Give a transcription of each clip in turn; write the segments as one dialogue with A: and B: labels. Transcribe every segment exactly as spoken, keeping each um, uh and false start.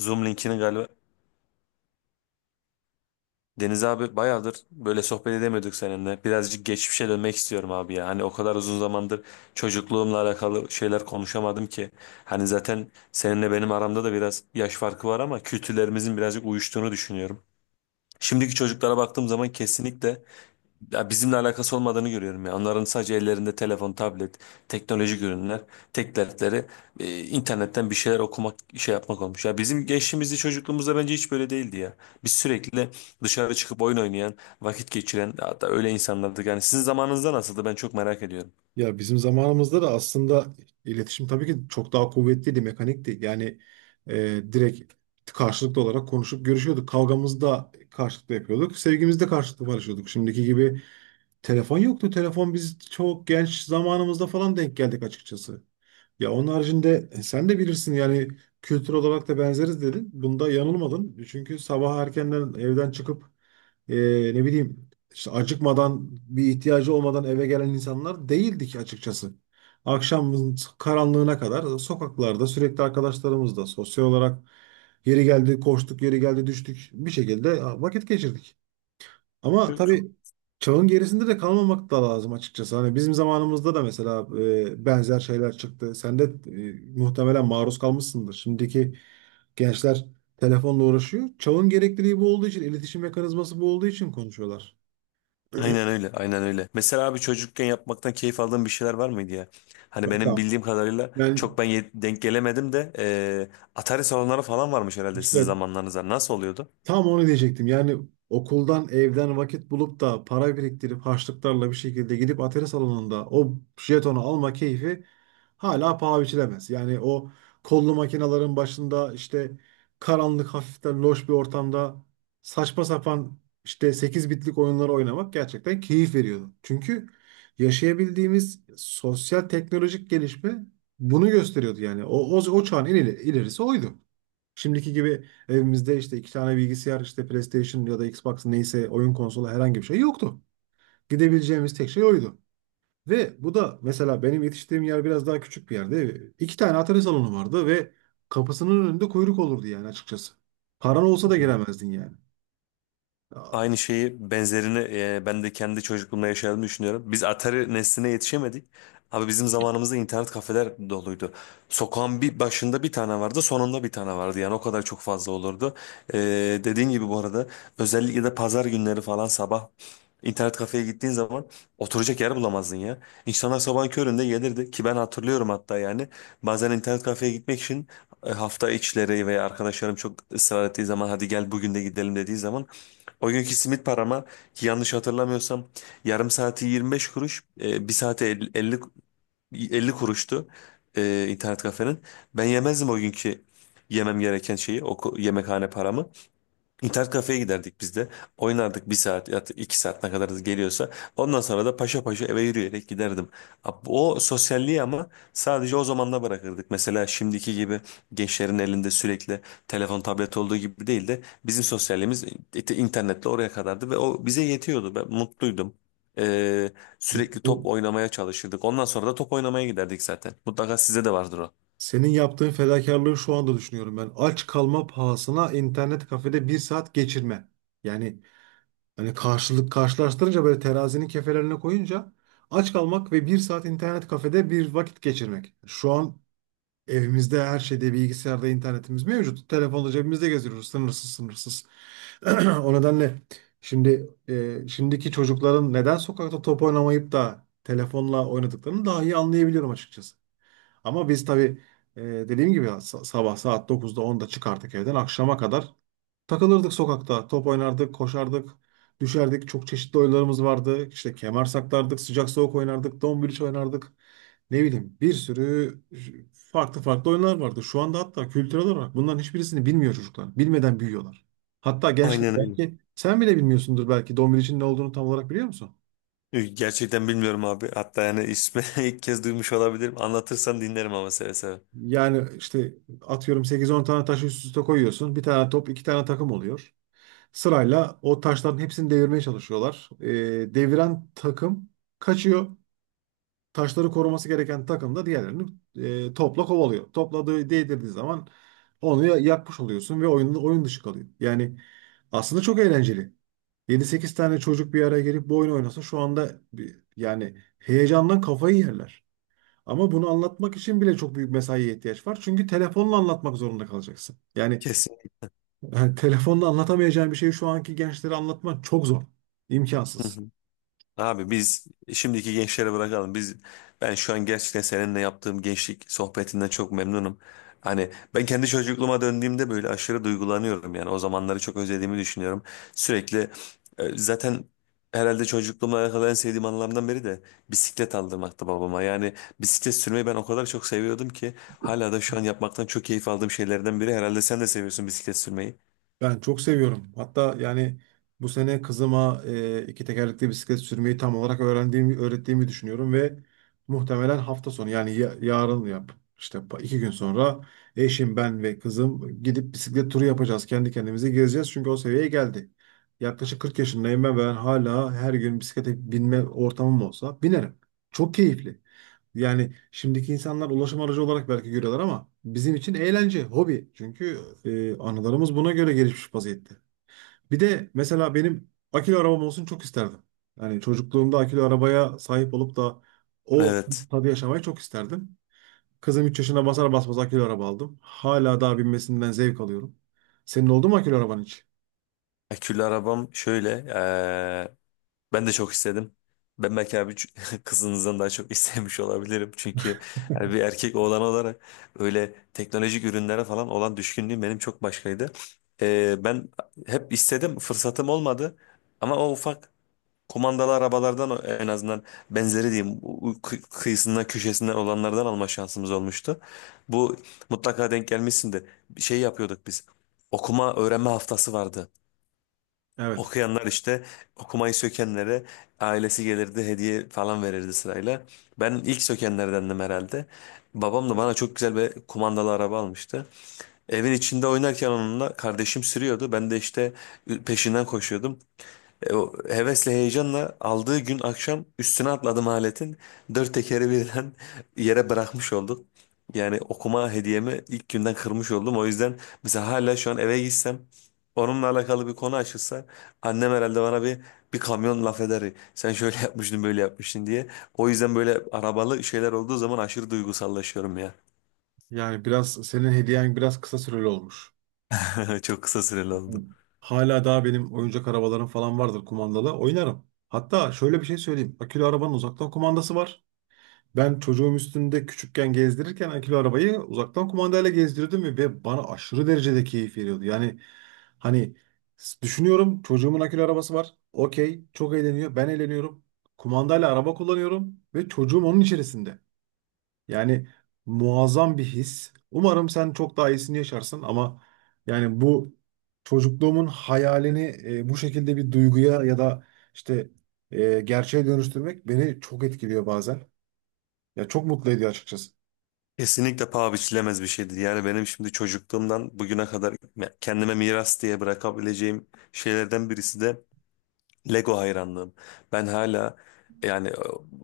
A: Zoom linkini galiba. Deniz abi bayağıdır böyle sohbet edemiyorduk seninle. Birazcık geçmişe dönmek istiyorum abi ya. Hani o kadar uzun zamandır çocukluğumla alakalı şeyler konuşamadım ki. Hani zaten seninle benim aramda da biraz yaş farkı var ama kültürlerimizin birazcık uyuştuğunu düşünüyorum. Şimdiki çocuklara baktığım zaman kesinlikle ya bizimle alakası olmadığını görüyorum ya. Onların sadece ellerinde telefon, tablet, teknolojik ürünler, tek dertleri e, internetten bir şeyler okumak, şey yapmak olmuş. Ya bizim gençliğimizde, çocukluğumuzda bence hiç böyle değildi ya. Biz sürekli dışarı çıkıp oyun oynayan, vakit geçiren, hatta öyle insanlardık. Yani sizin zamanınızda nasıldı? Ben çok merak ediyorum.
B: Ya bizim zamanımızda da aslında iletişim tabii ki çok daha kuvvetliydi, mekanikti. Yani e, direkt karşılıklı olarak konuşup görüşüyorduk. Kavgamızı da karşılıklı yapıyorduk. Sevgimizi de karşılıklı paylaşıyorduk. Şimdiki gibi telefon yoktu. Telefon biz çok genç zamanımızda falan denk geldik açıkçası. Ya onun haricinde e, sen de bilirsin yani kültür olarak da benzeriz dedin. Bunda yanılmadın. Çünkü sabah erkenden evden çıkıp e, ne bileyim işte acıkmadan bir ihtiyacı olmadan eve gelen insanlar değildik açıkçası. Akşamın karanlığına kadar sokaklarda sürekli arkadaşlarımızla sosyal olarak yeri geldi koştuk, yeri geldi düştük bir şekilde vakit geçirdik. Ama
A: Yok.
B: tabii çağın gerisinde de kalmamak da lazım açıkçası. Hani bizim zamanımızda da mesela e, benzer şeyler çıktı. Sen de e, muhtemelen maruz kalmışsındır. Şimdiki gençler telefonla uğraşıyor. Çağın gerekliliği bu olduğu için, iletişim mekanizması bu olduğu için konuşuyorlar.
A: Aynen öyle, aynen öyle. Mesela abi çocukken yapmaktan keyif aldığın bir şeyler var mıydı ya? Hani
B: Valla,
A: benim bildiğim kadarıyla
B: ben
A: çok ben ye- denk gelemedim de e, Atari salonları falan varmış herhalde sizin
B: işte
A: zamanlarınızda. Nasıl oluyordu?
B: tam onu diyecektim. Yani okuldan, evden vakit bulup da para biriktirip harçlıklarla bir şekilde gidip atari salonunda o jetonu alma keyfi hala paha biçilemez. Yani o kollu makinelerin başında işte karanlık hafiften loş bir ortamda saçma sapan işte sekiz bitlik oyunları oynamak gerçekten keyif veriyordu. Çünkü yaşayabildiğimiz sosyal teknolojik gelişme bunu gösteriyordu yani. O, o, o çağın en ileri- ilerisi oydu. Şimdiki gibi evimizde işte iki tane bilgisayar, işte PlayStation ya da Xbox neyse oyun konsolu herhangi bir şey yoktu. Gidebileceğimiz tek şey oydu. Ve bu da mesela benim yetiştiğim yer biraz daha küçük bir yerde. İki tane atari salonu vardı ve kapısının önünde kuyruk olurdu yani açıkçası. Paran olsa da
A: Hı.
B: giremezdin yani. Aa,
A: Aynı şeyi benzerini e, ben de kendi çocukluğumda yaşadığımı düşünüyorum. Biz Atari nesline yetişemedik. Abi bizim zamanımızda internet kafeler doluydu. Sokağın bir başında bir tane vardı, sonunda bir tane vardı. Yani o kadar çok fazla olurdu. E, Dediğin gibi bu arada özellikle de pazar günleri falan sabah internet kafeye gittiğin zaman oturacak yer bulamazdın ya. İnsanlar sabahın köründe gelirdi ki ben hatırlıyorum hatta yani. Bazen internet kafeye gitmek için e, hafta içleri veya arkadaşlarım çok ısrar ettiği zaman hadi gel bugün de gidelim dediği zaman o günkü simit parama yanlış hatırlamıyorsam yarım saati yirmi beş kuruş, e, bir saati elli, elli 50 kuruştu e, internet kafenin. Ben yemezdim o günkü yemem gereken şeyi, o ko- yemekhane paramı. İnternet kafeye giderdik biz de. Oynardık bir saat ya da iki saat ne kadar geliyorsa. Ondan sonra da paşa paşa eve yürüyerek giderdim. Ab- O sosyalliği ama sadece o zamanla bırakırdık. Mesela şimdiki gibi gençlerin elinde sürekli telefon tablet olduğu gibi değil de bizim sosyalliğimiz it- internetle oraya kadardı ve o bize yetiyordu. Ben mutluydum. Ee, Sürekli top
B: bu-
A: oynamaya çalışırdık. Ondan sonra da top oynamaya giderdik zaten. Mutlaka size de vardır o.
B: Senin yaptığın fedakarlığı şu anda düşünüyorum ben. Aç kalma pahasına internet kafede bir saat geçirme. Yani hani karşılık karşılaştırınca böyle terazinin kefelerine koyunca aç kalmak ve bir saat internet kafede bir vakit geçirmek. Şu an evimizde her şeyde bilgisayarda internetimiz mevcut. Telefonla cebimizde geziyoruz sınırsız sınırsız. O nedenle şimdi e, şimdiki çocukların neden sokakta top oynamayıp da telefonla oynadıklarını daha iyi anlayabiliyorum açıkçası. Ama biz tabii e, dediğim gibi sa- sabah saat dokuzda onda çıkarttık evden akşama kadar takılırdık sokakta, top oynardık, koşardık, düşerdik. Çok çeşitli oyunlarımız vardı. İşte kemer saklardık, sıcak soğuk oynardık, dombiliç oynardık. Ne bileyim bir sürü farklı farklı oyunlar vardı. Şu anda hatta kültürel olarak bunların hiçbirisini bilmiyor çocuklar. Bilmeden büyüyorlar. Hatta gençlik
A: Aynen öyle.
B: belki sen bile bilmiyorsundur, belki dombiliçin ne olduğunu tam olarak biliyor musun?
A: Gerçekten bilmiyorum abi. Hatta yani ismi ilk kez duymuş olabilirim. Anlatırsan dinlerim ama seve seve.
B: Yani işte atıyorum sekiz on tane taşı üst üste koyuyorsun. Bir tane top, iki tane takım oluyor. Sırayla o taşların hepsini devirmeye çalışıyorlar. Ee, deviren takım kaçıyor. Taşları koruması gereken takım da diğerlerini e, topla kovalıyor. Topladığı değdirdiği zaman onu ya- yakmış oluyorsun ve oyun, oyun dışı kalıyor. Yani aslında çok eğlenceli. Yedi sekiz tane çocuk bir araya gelip bu oyunu oynasa şu anda bir, yani heyecandan kafayı yerler. Ama bunu anlatmak için bile çok büyük mesaiye ihtiyaç var. Çünkü telefonla anlatmak zorunda kalacaksın. Yani
A: Kesin.
B: yani telefonda anlatamayacağım bir şeyi şu anki gençlere anlatmak çok zor. İmkansız.
A: Abi biz şimdiki gençlere bırakalım. Biz ben şu an gerçekten seninle yaptığım gençlik sohbetinden çok memnunum. Hani ben kendi çocukluğuma döndüğümde böyle aşırı duygulanıyorum yani. O zamanları çok özlediğimi düşünüyorum. Sürekli e, zaten herhalde çocukluğuma alakalı en sevdiğim anılarımdan biri de bisiklet aldırmaktı babama. Yani bisiklet sürmeyi ben o kadar çok seviyordum ki hala da şu an yapmaktan çok keyif aldığım şeylerden biri. Herhalde sen de seviyorsun bisiklet sürmeyi.
B: Ben çok seviyorum. Hatta yani bu sene kızıma e, iki tekerlekli bisiklet sürmeyi tam olarak öğrendiğimi, öğrettiğimi düşünüyorum ve muhtemelen hafta sonu yani ya- yarın yap. İşte pa- iki gün sonra eşim, ben ve kızım gidip bisiklet turu yapacağız. Kendi kendimize gezeceğiz çünkü o seviyeye geldi. Yaklaşık kırk yaşındayım ben, ben hala her gün bisiklete binme ortamım olsa binerim. Çok keyifli. Yani şimdiki insanlar ulaşım aracı olarak belki görüyorlar ama bizim için eğlence, hobi. Çünkü e, anılarımız buna göre gelişmiş vaziyette. Bir de mesela benim akülü arabam olsun çok isterdim. Yani çocukluğumda akülü arabaya sahip olup da o
A: Evet.
B: tadı yaşamayı çok isterdim. Kızım üç yaşına basar basmaz akülü araba aldım. Hala daha binmesinden zevk alıyorum. Senin oldu mu akülü araban hiç?
A: Akülü arabam şöyle. Ben de çok istedim. Ben belki abi ç- kızınızdan daha çok istemiş olabilirim. Çünkü yani bir erkek oğlan olarak öyle teknolojik ürünlere falan olan düşkünlüğüm benim çok başkaydı. Ee, ben hep istedim, fırsatım olmadı. Ama o ufak kumandalı arabalardan o- en azından benzeri diyeyim u- u- kı- kıyısından köşesinden olanlardan alma şansımız olmuştu. Bu mutlaka denk gelmişsindir. Bir şey yapıyorduk biz. Okuma öğrenme haftası vardı.
B: Evet.
A: Okuyanlar işte okumayı sökenlere ailesi gelirdi hediye falan verirdi sırayla. Ben ilk sökenlerdendim herhalde. Babam da bana çok güzel bir kumandalı araba almıştı. Evin içinde oynarken onunla kardeşim sürüyordu. Ben de işte peşinden koşuyordum. E, o hevesle heyecanla aldığı gün akşam üstüne atladım aletin. Dört tekeri birden yere bırakmış olduk. Yani okuma hediyemi ilk günden kırmış oldum. O yüzden mesela hala şu an eve gitsem onunla alakalı bir konu açılsa annem herhalde bana bir bir kamyon laf eder. Sen şöyle yapmıştın böyle yapmıştın diye. O yüzden böyle arabalı şeyler olduğu zaman aşırı duygusallaşıyorum ya.
B: Yani biraz senin hediyen biraz kısa süreli olmuş.
A: Çok kısa süreli oldu.
B: Hala daha benim oyuncak arabalarım falan vardır kumandalı. Oynarım. Hatta şöyle bir şey söyleyeyim. Akülü arabanın uzaktan kumandası var. Ben çocuğum üstünde küçükken gezdirirken akülü arabayı uzaktan kumandayla gezdirdim ve ve bana aşırı derecede keyif veriyordu. Yani hani s- düşünüyorum çocuğumun akülü arabası var. Okey, çok eğleniyor. Ben eğleniyorum. Kumandayla araba kullanıyorum ve çocuğum onun içerisinde. Yani muazzam bir his. Umarım sen çok daha iyisini yaşarsın ama yani bu çocukluğumun hayalini e, bu şekilde bir duyguya ya da işte e, gerçeğe dönüştürmek beni çok etkiliyor bazen. Ya çok mutlu ediyor açıkçası.
A: Kesinlikle paha biçilemez bir şeydir. Yani benim şimdi çocukluğumdan bugüne kadar kendime miras diye bırakabileceğim şeylerden birisi de Lego hayranlığım. Ben hala yani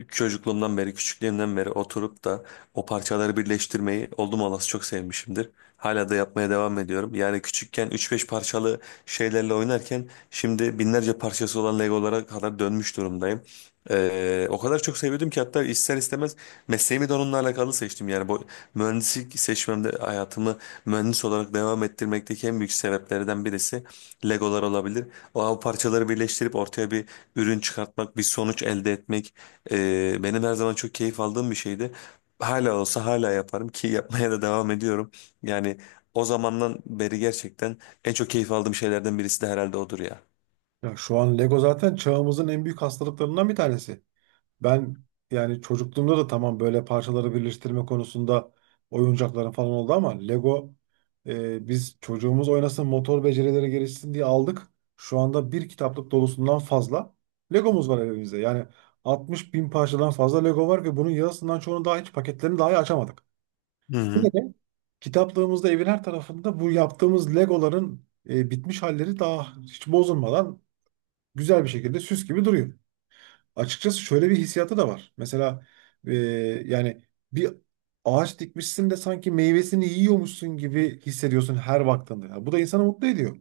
A: e, çocukluğumdan beri, küçüklüğümden beri oturup da o parçaları birleştirmeyi oldum olası çok sevmişimdir. Hala da yapmaya devam ediyorum. Yani küçükken üç beş parçalı şeylerle oynarken şimdi binlerce parçası olan Legolara kadar dönmüş durumdayım. E, o kadar çok seviyordum ki hatta ister istemez mesleğimi de onunla alakalı seçtim. Yani bu mühendislik seçmemde hayatımı mühendis olarak devam ettirmekteki en büyük sebeplerden birisi Legolar olabilir. O av parçaları birleştirip ortaya bir ürün çıkartmak, bir sonuç elde etmek e, benim her zaman çok keyif aldığım bir şeydi. Hala olsa hala yaparım ki yapmaya da devam ediyorum. Yani o zamandan beri gerçekten en çok keyif aldığım şeylerden birisi de herhalde odur ya.
B: Ya şu an Lego zaten çağımızın en büyük hastalıklarından bir tanesi. Ben yani çocukluğumda da tamam böyle parçaları birleştirme konusunda oyuncakların falan oldu ama Lego e, biz çocuğumuz oynasın motor becerileri gelişsin diye aldık. Şu anda bir kitaplık dolusundan fazla Legomuz var evimizde. Yani altmış bin parçadan fazla Lego var ve bunun yarısından çoğunu daha hiç paketlerini dahi açamadık.
A: Hı hı,
B: Yine de kitaplığımızda evin her tarafında bu yaptığımız Legoların e, bitmiş halleri daha hiç bozulmadan güzel bir şekilde süs gibi duruyor açıkçası. Şöyle bir hissiyatı da var. Mesela e, yani bir ağaç dikmişsin de sanki meyvesini yiyormuşsun gibi hissediyorsun her baktığında. Ya bu da insanı mutlu ediyor.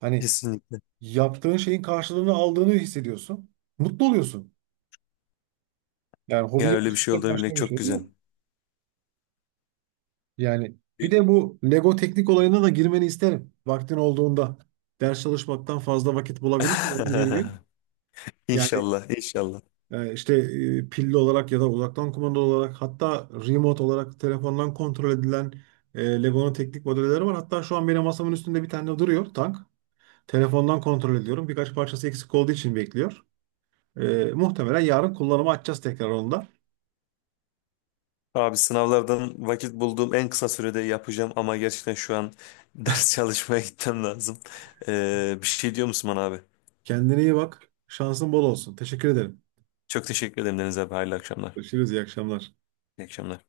B: Hani
A: kesinlikle.
B: yaptığın şeyin karşılığını aldığını hissediyorsun. Mutlu oluyorsun. Yani hobi
A: Ya öyle bir şey
B: yapıştıracak
A: olduğunu bilmek
B: başka bir
A: çok
B: şey de
A: güzel.
B: yok. Yani bir de bu Lego teknik olayına da girmeni isterim. Vaktin olduğunda ders çalışmaktan fazla vakit bulabilirsin yani bir gün. Yani
A: İnşallah, inşallah.
B: Yani işte e, pilli olarak ya da uzaktan kumanda olarak hatta remote olarak telefondan kontrol edilen e, Lego'nun teknik modelleri var. Hatta şu an benim masamın üstünde bir tane duruyor tank. Telefondan kontrol ediyorum. Birkaç parçası eksik olduğu için bekliyor. E, muhtemelen yarın kullanıma açacağız tekrar onu da.
A: Abi sınavlardan vakit bulduğum en kısa sürede yapacağım ama gerçekten şu an ders çalışmaya gitmem lazım. Ee, bir şey diyor musun bana abi?
B: Kendine iyi bak. Şansın bol olsun. Teşekkür ederim.
A: Çok teşekkür ederim Deniz abi. Hayırlı akşamlar.
B: Görüşürüz. İyi akşamlar.
A: İyi akşamlar.